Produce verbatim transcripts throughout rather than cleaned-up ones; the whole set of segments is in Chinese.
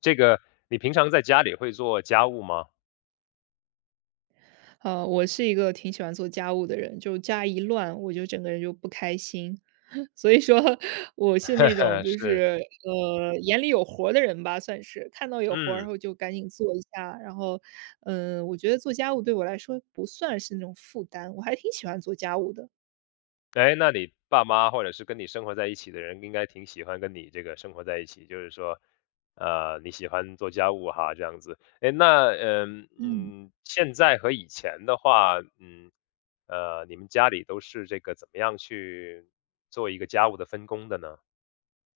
这个你平常在家里会做家务吗？呃，我是一个挺喜欢做家务的人，就家一乱，我就整个人就不开心。所以说我是那种 就是，是，呃，眼里有活儿的人吧，算是。看到有活儿，然嗯，后就赶紧做一下，然后，嗯，我觉得做家务对我来说不算是那种负担，我还挺喜欢做家务的，哎，那你爸妈或者是跟你生活在一起的人，应该挺喜欢跟你这个生活在一起，就是说，呃，你喜欢做家务哈，这样子。哎，那嗯嗯嗯，现在和以前的话，嗯，呃，你们家里都是这个怎么样去做一个家务的分工的呢？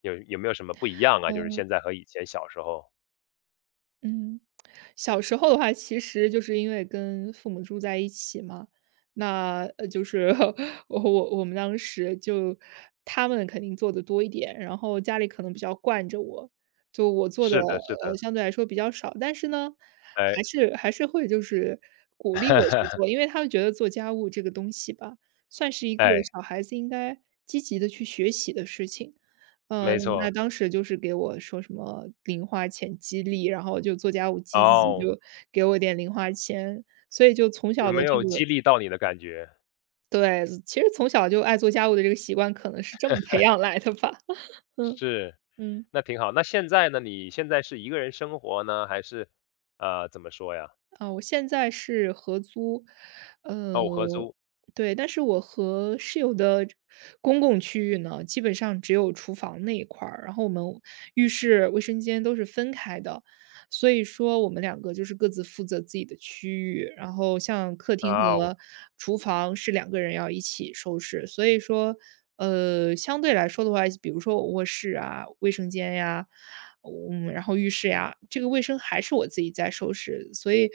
有有没有什么不一样啊？就是嗯。现在和以前小时候。嗯，小时候的话，其实就是因为跟父母住在一起嘛，那呃，就是 我我我们当时就他们肯定做的多一点，然后家里可能比较惯着我，就我做的是的，是呃的，相对来说比较少，但是呢，哎，还是还是会就是鼓励我去 做，因为他们觉得做家务这个东西吧，算是一个哎，小孩子应该积极的去学习的事情。没嗯，那错，当时就是给我说什么零花钱激励，然后就做家务积极，哦。就给我点零花钱。所以就从有小的没这有激个励到你的感觉？对，其实从小就爱做家务的这个习惯，可能是这么培养来的吧。嗯是，嗯。那挺好。那现在呢？你现在是一个人生活呢，还是呃怎么说呀？啊，我现在是合租，呃，哦，合租对，但是我和室友的公共区域呢，基本上只有厨房那一块儿，然后我们浴室、卫生间都是分开的，所以说我们两个就是各自负责自己的区域，然后像客厅啊，哦和厨房是两个人要一起收拾，所以说，呃，相对来说的话，比如说我卧室啊、卫生间呀、嗯，然后浴室呀，这个卫生还是我自己在收拾，所以，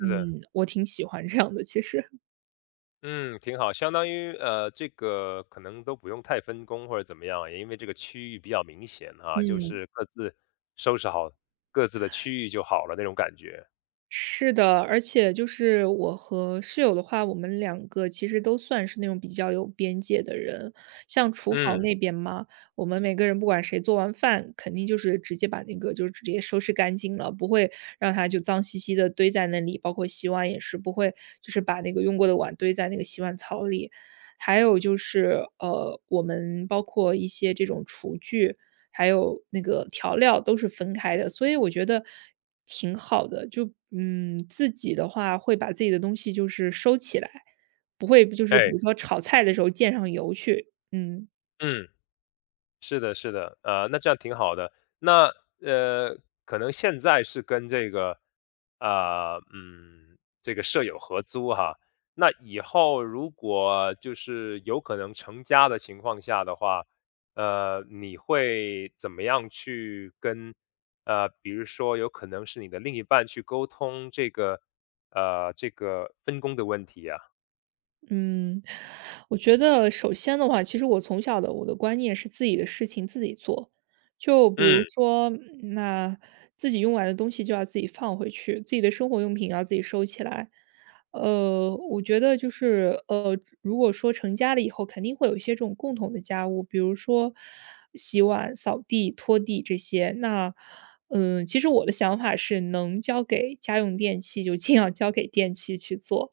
是的，我挺喜欢这样的，其实，嗯，挺好。相当于呃，这个可能都不用太分工或者怎么样啊，也因为这个区域比较明显哈，就嗯。是各自收拾好各自的区域就好了那种感觉。是的，而且就是我和室友的话，我们两个其实都算是那种比较有边界的人。像厨房嗯，那边嘛，我们每个人不管谁做完饭，肯定就是直接把那个就是直接收拾干净了，不会让它就脏兮兮的堆在那里。包括洗碗也是不会，就是把那个用过的碗堆在那个洗碗槽里。还有就是，呃，我们包括一些这种厨具，还有那个调料都是分开的，所以我觉得挺好的。就嗯，自己的话会把自己的东西就是收起来，不会就是比哎，如说炒菜的时候溅上油去，嗯。嗯。是的，是的，呃，那这样挺好的。那呃，可能现在是跟这个，啊，嗯，这个舍友合租哈。那以后如果就是有可能成家的情况下的话，呃，你会怎么样去跟，呃，比如说有可能是你的另一半去沟通这个，呃，这个分工的问题呀？嗯，我觉得首先的话，其实我从小的我的观念是自己的事情自己做，就比如嗯，说，那自己用完的东西就要自己放回去，自己的生活用品要自己收起来。呃，我觉得就是呃，如果说成家了以后，肯定会有一些这种共同的家务，比如说洗碗、扫地、拖地这些。那嗯，呃其实我的想法是，能交给家用电器就尽量交给电器去做。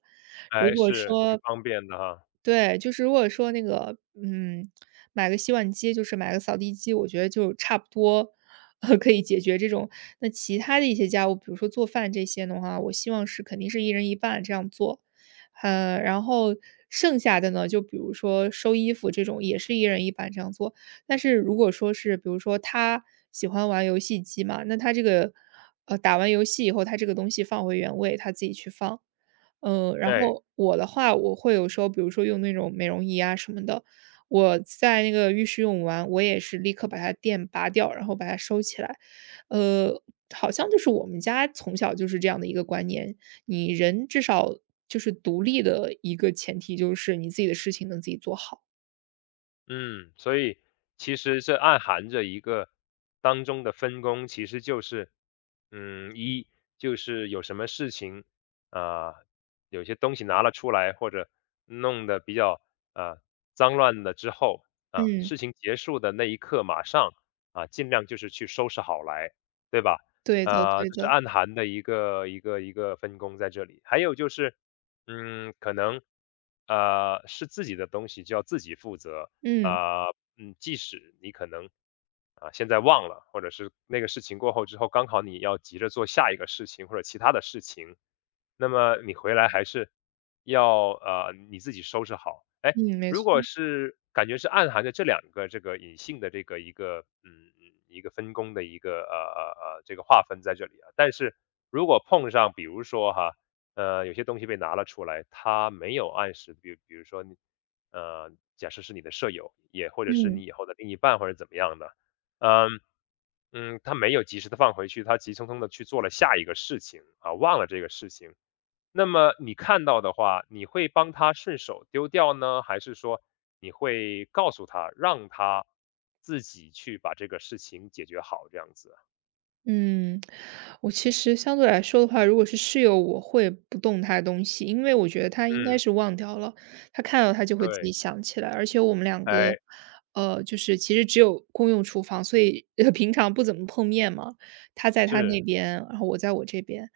如哎，果是挺说方便的哈，对，就是如果说那个，嗯，买个洗碗机，就是买个扫地机，我觉得就差不多，可以解决这种。那其他的一些家务，比如说做饭这些的话，我希望是肯定是一人一半这样做。呃，然后剩下的呢，就比如说收衣服这种，也是一人一半这样做。但是如果说是，比如说他喜欢玩游戏机嘛，那他这个，呃，打完游戏以后，他这个东西放回原位，他自己去放。嗯，然哎。后我的话，我会有时候比如说用那种美容仪啊什么的，我在那个浴室用完，我也是立刻把它电拔掉，然后把它收起来。呃，好像就是我们家从小就是这样的一个观念，你人至少就是独立的一个前提，就是你自己的事情能自己做好。嗯，所以其实这暗含着一个当中的分工，其实就是，嗯，一就是有什么事情啊、有些东西拿了出来或者弄得比较啊脏乱了之后啊、嗯，事情结束的那一刻马上啊、尽量就是去收拾好来，对吧？对的呃，对这是的，暗含的一个一个一个分工在这里。还有就是，嗯，可能啊是自己的东西就要自己负责，嗯，啊，嗯，即使你可能啊现在忘了，或者是那个事情过后之后，刚好你要急着做下一个事情或者其他的事情，那么你回来还是要呃你自己收拾好。哎，嗯，没如错，果是感觉是暗含着这两个这个隐性的这个一个嗯一个分工的一个呃呃呃这个划分在这里啊，但是如果碰上比如说哈呃有些东西被拿了出来，他没有按时，比比如说你。呃，假设是你的舍友，也或者是嗯。你以后的另一半或者怎么样的，嗯，嗯，他没有及时的放回去，他急匆匆的去做了下一个事情啊，忘了这个事情。那么你看到的话，你会帮他顺手丢掉呢，还是说你会告诉他，让他自己去把这个事情解决好，这样子？嗯，我其实相对来说的话，如果是室友，我会不动他的东西，因为我觉得他应该嗯，是忘掉了，他看到他就会自己对，想起来。而且我们两个，哎，呃，就是其实只有公用厨房，所以呃平常不怎么碰面嘛。他在他那是，边，然后我在我这边，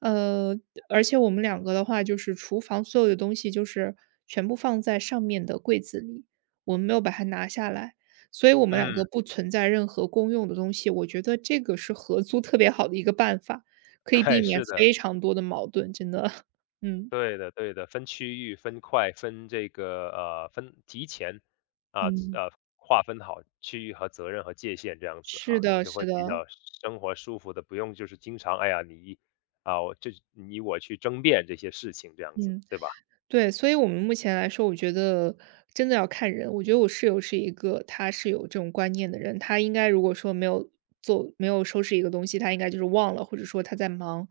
呃，而且我们两个的话，就是厨房所有的东西就是全部放在上面的柜子里，我们没有把它拿下来。所以我们两嗯，个不存在任何公用的东西，我觉得这个是合租特别好的一个办法，可以避哎，免是非的。常多的矛盾，真的。嗯，对的，对的，分区域、分块、分这个呃，分提前啊嗯，呃，划分好区域和责任和界限这样子是哈、那的就是会比的，较生活舒服的，不用就是经常哎呀你一啊我就你我去争辩这些事情这样子，对吧？对，所以我们目前来说，我觉得真的要看人。我觉得我室友是一个他是有这种观念的人，他应该如果说没有做没有收拾一个东西，他应该就是忘了，或者说他在忙。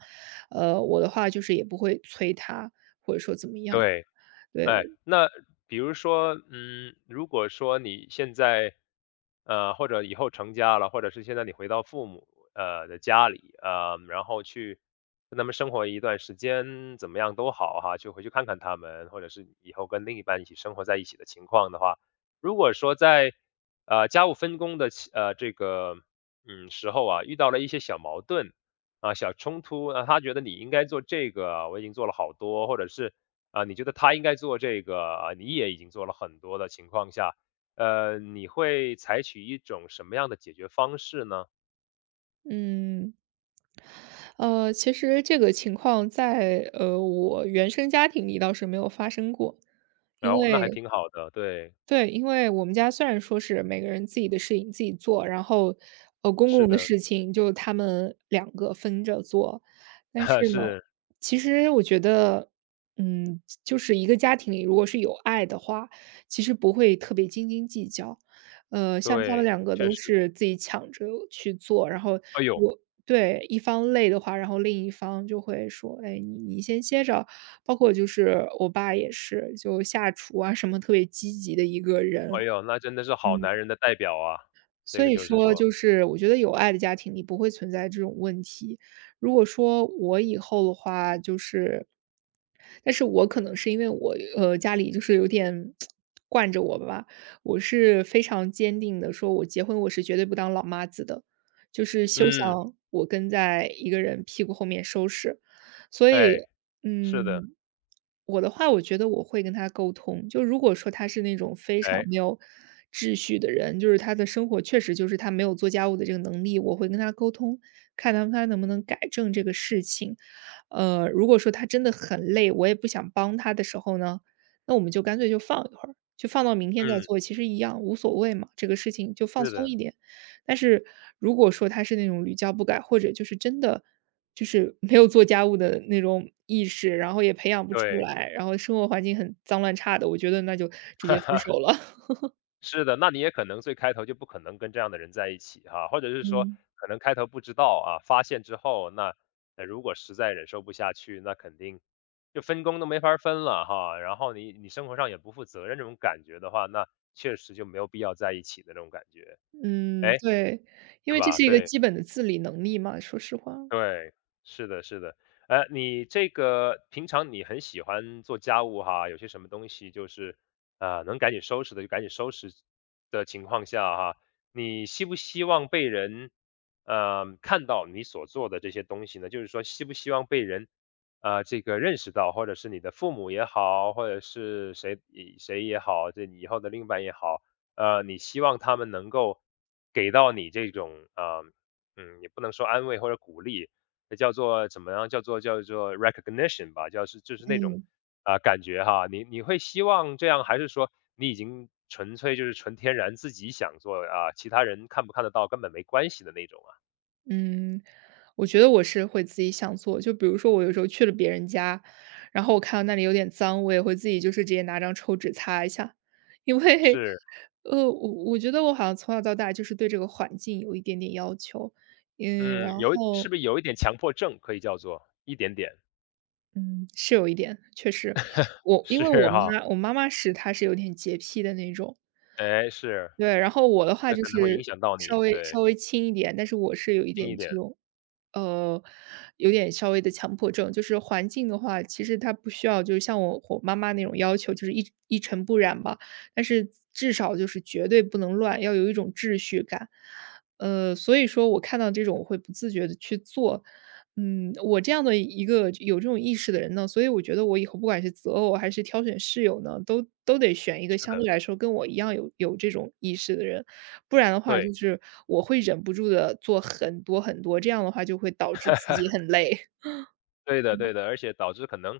呃，我的话就是也不会催他，或者说怎么样，对，对，哎，那比如说，嗯，如果说你现在，呃，或者以后成家了，或者是现在你回到父母呃的家里，呃，然后去跟他们生活一段时间，怎么样都好哈，就回去看看他们，或者是以后跟另一半一起生活在一起的情况的话，如果说在呃家务分工的其呃这个嗯时候啊，遇到了一些小矛盾啊、小冲突啊，他觉得你应该做这个啊，我已经做了好多，或者是。啊，你觉得他应该做这个，呃你也已经做了很多的情况下，呃，你会采取一种什么样的解决方式呢？嗯。呃，其实这个情况在，呃，我原生家庭里倒是没有发生过。因然后那还为挺好的，对，对，因为我们家虽然说是每个人自己的事情自己做，然后，呃，公是公的的，事情就他们两个分着做。但 是呢，是，其实我觉得，嗯，就是一个家庭里如果是有爱的话，其实不会特别斤斤计较。呃，像他们对，两个确都实，是自己抢着去做，然后哎呦，我对，一方累的话，然后另一方就会说：“哎，你你先歇着。”包括就是我爸也是，就下厨啊什么特别积极的一个人。哎呦，那真的是好嗯，男人的代表啊，这所个以就是说说，就是我觉得有爱的家庭里不会存在这种问题。如果说我以后的话，就是但是我可能是因为我呃家里就是有点 惯着我吧，我是非常坚定的说，我结婚我是绝对不当老妈子的，就是休嗯，想我跟在一个人屁股后面收拾。所以，哎，是的，嗯，我的话，我觉得我会跟他沟通。就如果说他是那种非常哎，没有秩序的人，就是他的生活确实就是他没有做家务的这个能力，我会跟他沟通，看他他能不能改正这个事情。呃，如果说他真的很累，我也不想帮他的时候呢，那我们就干脆就放一会儿，就放到明天再嗯，做，其实一样无所谓嘛，这个事情就放是松的，一点。但是如果说他是那种屡教不改，或者就是真的就是没有做家务的那种意识，然后也培养不出对。来，然后生活环境很脏乱差的，我觉得那就直接分手了。是的，那你也可能最开头就不可能跟这样的人在一起哈，或者是说嗯，可能开头不知道啊，发现之后，那呃如果实在忍受不下去，那肯定就分工都没法儿分了哈。然后你你生活上也不负责任这种感觉的话，那确实就没有必要在一起的那种感觉，嗯，哎，对，因是为这吧？是一个对。基本的自理能力嘛，说实话。对，是的，是的。呃，你这个平常你很喜欢做家务哈，有些什么东西就是呃能赶紧收拾的就赶紧收拾的情况下哈，你希不希望被人呃看到你所做的这些东西呢？就是说，希不希望被人呃这个认识到，或者是你的父母也好，或者是谁以谁也好，这你以后的另一半也好，呃，你希望他们能够给到你这种呃嗯，也不能说安慰或者鼓励，那叫做怎么样？叫做叫做 recognition 吧，叫是就是那种嗯，啊、感觉哈。你你会希望这样，还是说你已经纯粹就是纯天然自己想做啊，其他人看不看得到根本没关系的那种啊？嗯，我觉得我是会自己想做，就比如说我有时候去了别人家，然后我看到那里有点脏，我也会自己就是直接拿张抽纸擦一下，因为，是，呃，我我觉得我好像从小到大就是对这个环境有一点点要求，嗯，嗯，然有后是不是有一点强迫症可以叫做一点点？嗯，是有一点，确实。我因 为我是哈，妈我妈妈是她是有点洁癖的那种，哎是，对，然后我的话那就可能会影是响到稍你，微稍对，微轻一点，但是我是有一近一点点，这种呃，有点稍微的强迫症，就是环境的话，其实它不需要，就是像我我妈妈那种要求，就是一一尘不染吧。但是至少就是绝对不能乱，要有一种秩序感。呃，所以说我看到这种，我会不自觉的去做。嗯，我这样的一个有这种意识的人呢，所以我觉得我以后不管是择偶还是挑选室友呢，都都得选一个是相对的，来说跟我一样有有这种意识的人。不然的话，就对。是我会忍不住的做很多很多，这样的话就会导致自己很累。对的对的，而且导致可能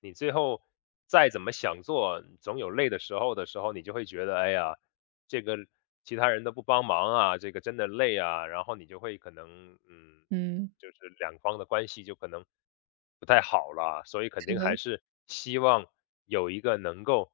你最后再怎么想做，总有累的时候的时候，你就会觉得，哎呀，这个其他人都不帮忙啊，这个真的累啊，然后你就会可能，嗯，嗯，就是两方的关系就可能不太好了，所以肯是定的，还是希望有一个能够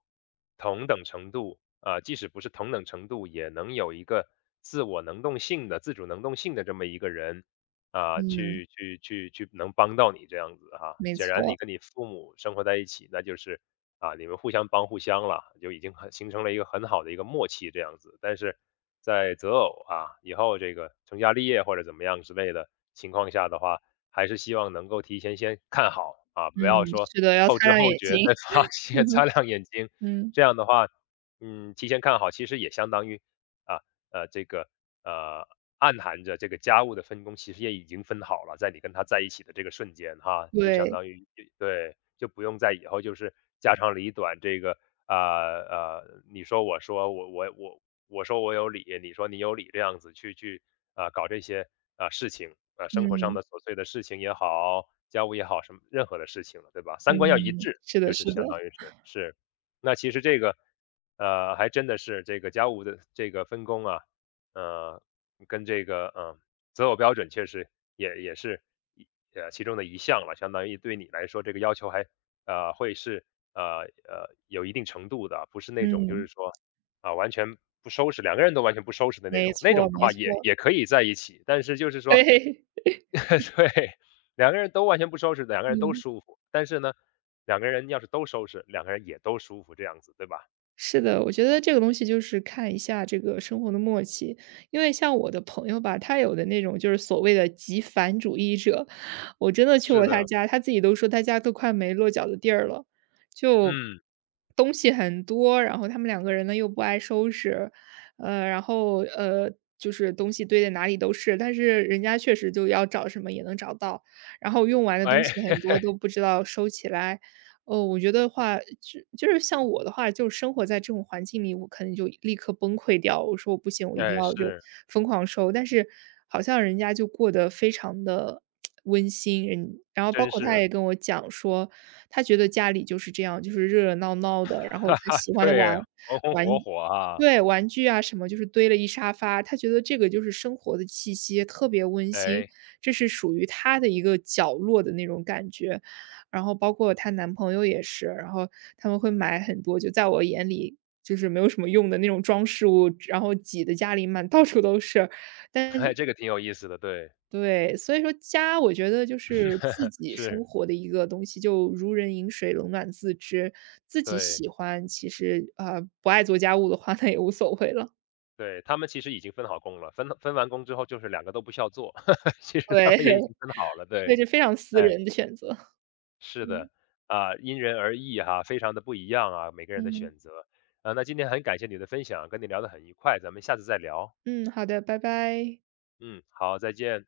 同等程度啊，即使不是同等程度，也能有一个自我能动性的、自主能动性的这么一个人，啊，嗯，去去去去能帮到你这样子哈。没显然你错，跟你父母生活在一起，那就是啊，你们互相帮互相了，就已经很形成了一个很好的一个默契这样子。但是在择偶啊，以后这个成家立业或者怎么样之类的情况下的话，还是希望能够提前先看好啊，不嗯，要说是的，要后擦知亮后眼觉睛。再发现 擦 亮眼睛，嗯，这样的话，嗯，提前看好其实也相当于啊，呃，这个呃，暗含着这个家务的分工其实也已经分好了，在你跟他在一起的这个瞬间哈，就相对，当于对，就不用在以后就是家长里短这个啊呃，呃你说我说我我我我说我有理，你说你有理这样子去去啊、呃搞这些啊、呃事情啊、呃生活上嗯，的琐碎的事情也好，家务也好，什么任何的事情了，对吧？三观要一嗯，致，是的就是是的，相当于是是，那其实这个呃还真的是这个家务的这个分工啊。呃，跟这个，呃，择偶标准确实也也是一呃，其中的一项了，相当于对你来说这个要求还，呃，会是，呃，呃，有一定程度的，不是那种就嗯，是说，啊，完全不收拾，两个人都完全不收拾的那没种，那错种的没话也错，也 可以在一起，但是就是嘿说 嘿 对，两个人都完全不收拾，两个人都嗯。舒服，但是呢，两个人要是都收拾，两个人也都舒服这样子，对吧？是的，我觉得这个东西就是看一下这个生活的默契。因为像我的朋友吧，他有的那种就是所谓的极繁主义者，我真的去是过他的，家，他自己都说他家都快没落脚的地儿了，就嗯，东西很多，然后他们两个人呢又不爱收拾，呃，然后呃就是东西堆在哪里都是，但是人家确实就要找什么也能找到，然后用完的东哎，西很多都不知道收起来，哦，我觉得话，就就是像我的话，就生活在这种环境里，我可能就立刻崩溃掉。我说我不行，我一定哎，要就是，疯狂瘦。但是好像人家就过得非常的温馨，人然后包真括他是。也跟我讲说，他觉得家里就是这样，就是热热闹闹的，然 后哈他哈，喜欢的玩对，红红火玩火啊，对，玩具啊什么就是堆了一沙发，他觉得这个就是生活的气息，特别温馨，哎，这是属于他的一个角落的那种感觉。然后包括她男朋友也是，然后他们会买很多，就在我眼里就是没有什么用的那种装饰物，然后挤的家里满 到处都是。但 哎，是这个挺有意思的，对，对，所以说家我觉得就是自己生是，活的一个东西，就如人饮水，冷暖自知，自己对，喜欢，其实呃不爱做家务的话，那也无所谓了。对，他们其实已经分好工了，分分完工之后就是两个都不需要做，其实他对，们也已 经分好了，对，对，是非常私哎，人的选择。是嗯，的，啊，因人而异哈，非常的不一样啊，每个嗯人的嗯。选择，啊，那今天很感谢你的分享，跟你聊得很愉快，咱们下次再聊，嗯，好的，拜拜。嗯，好，再见。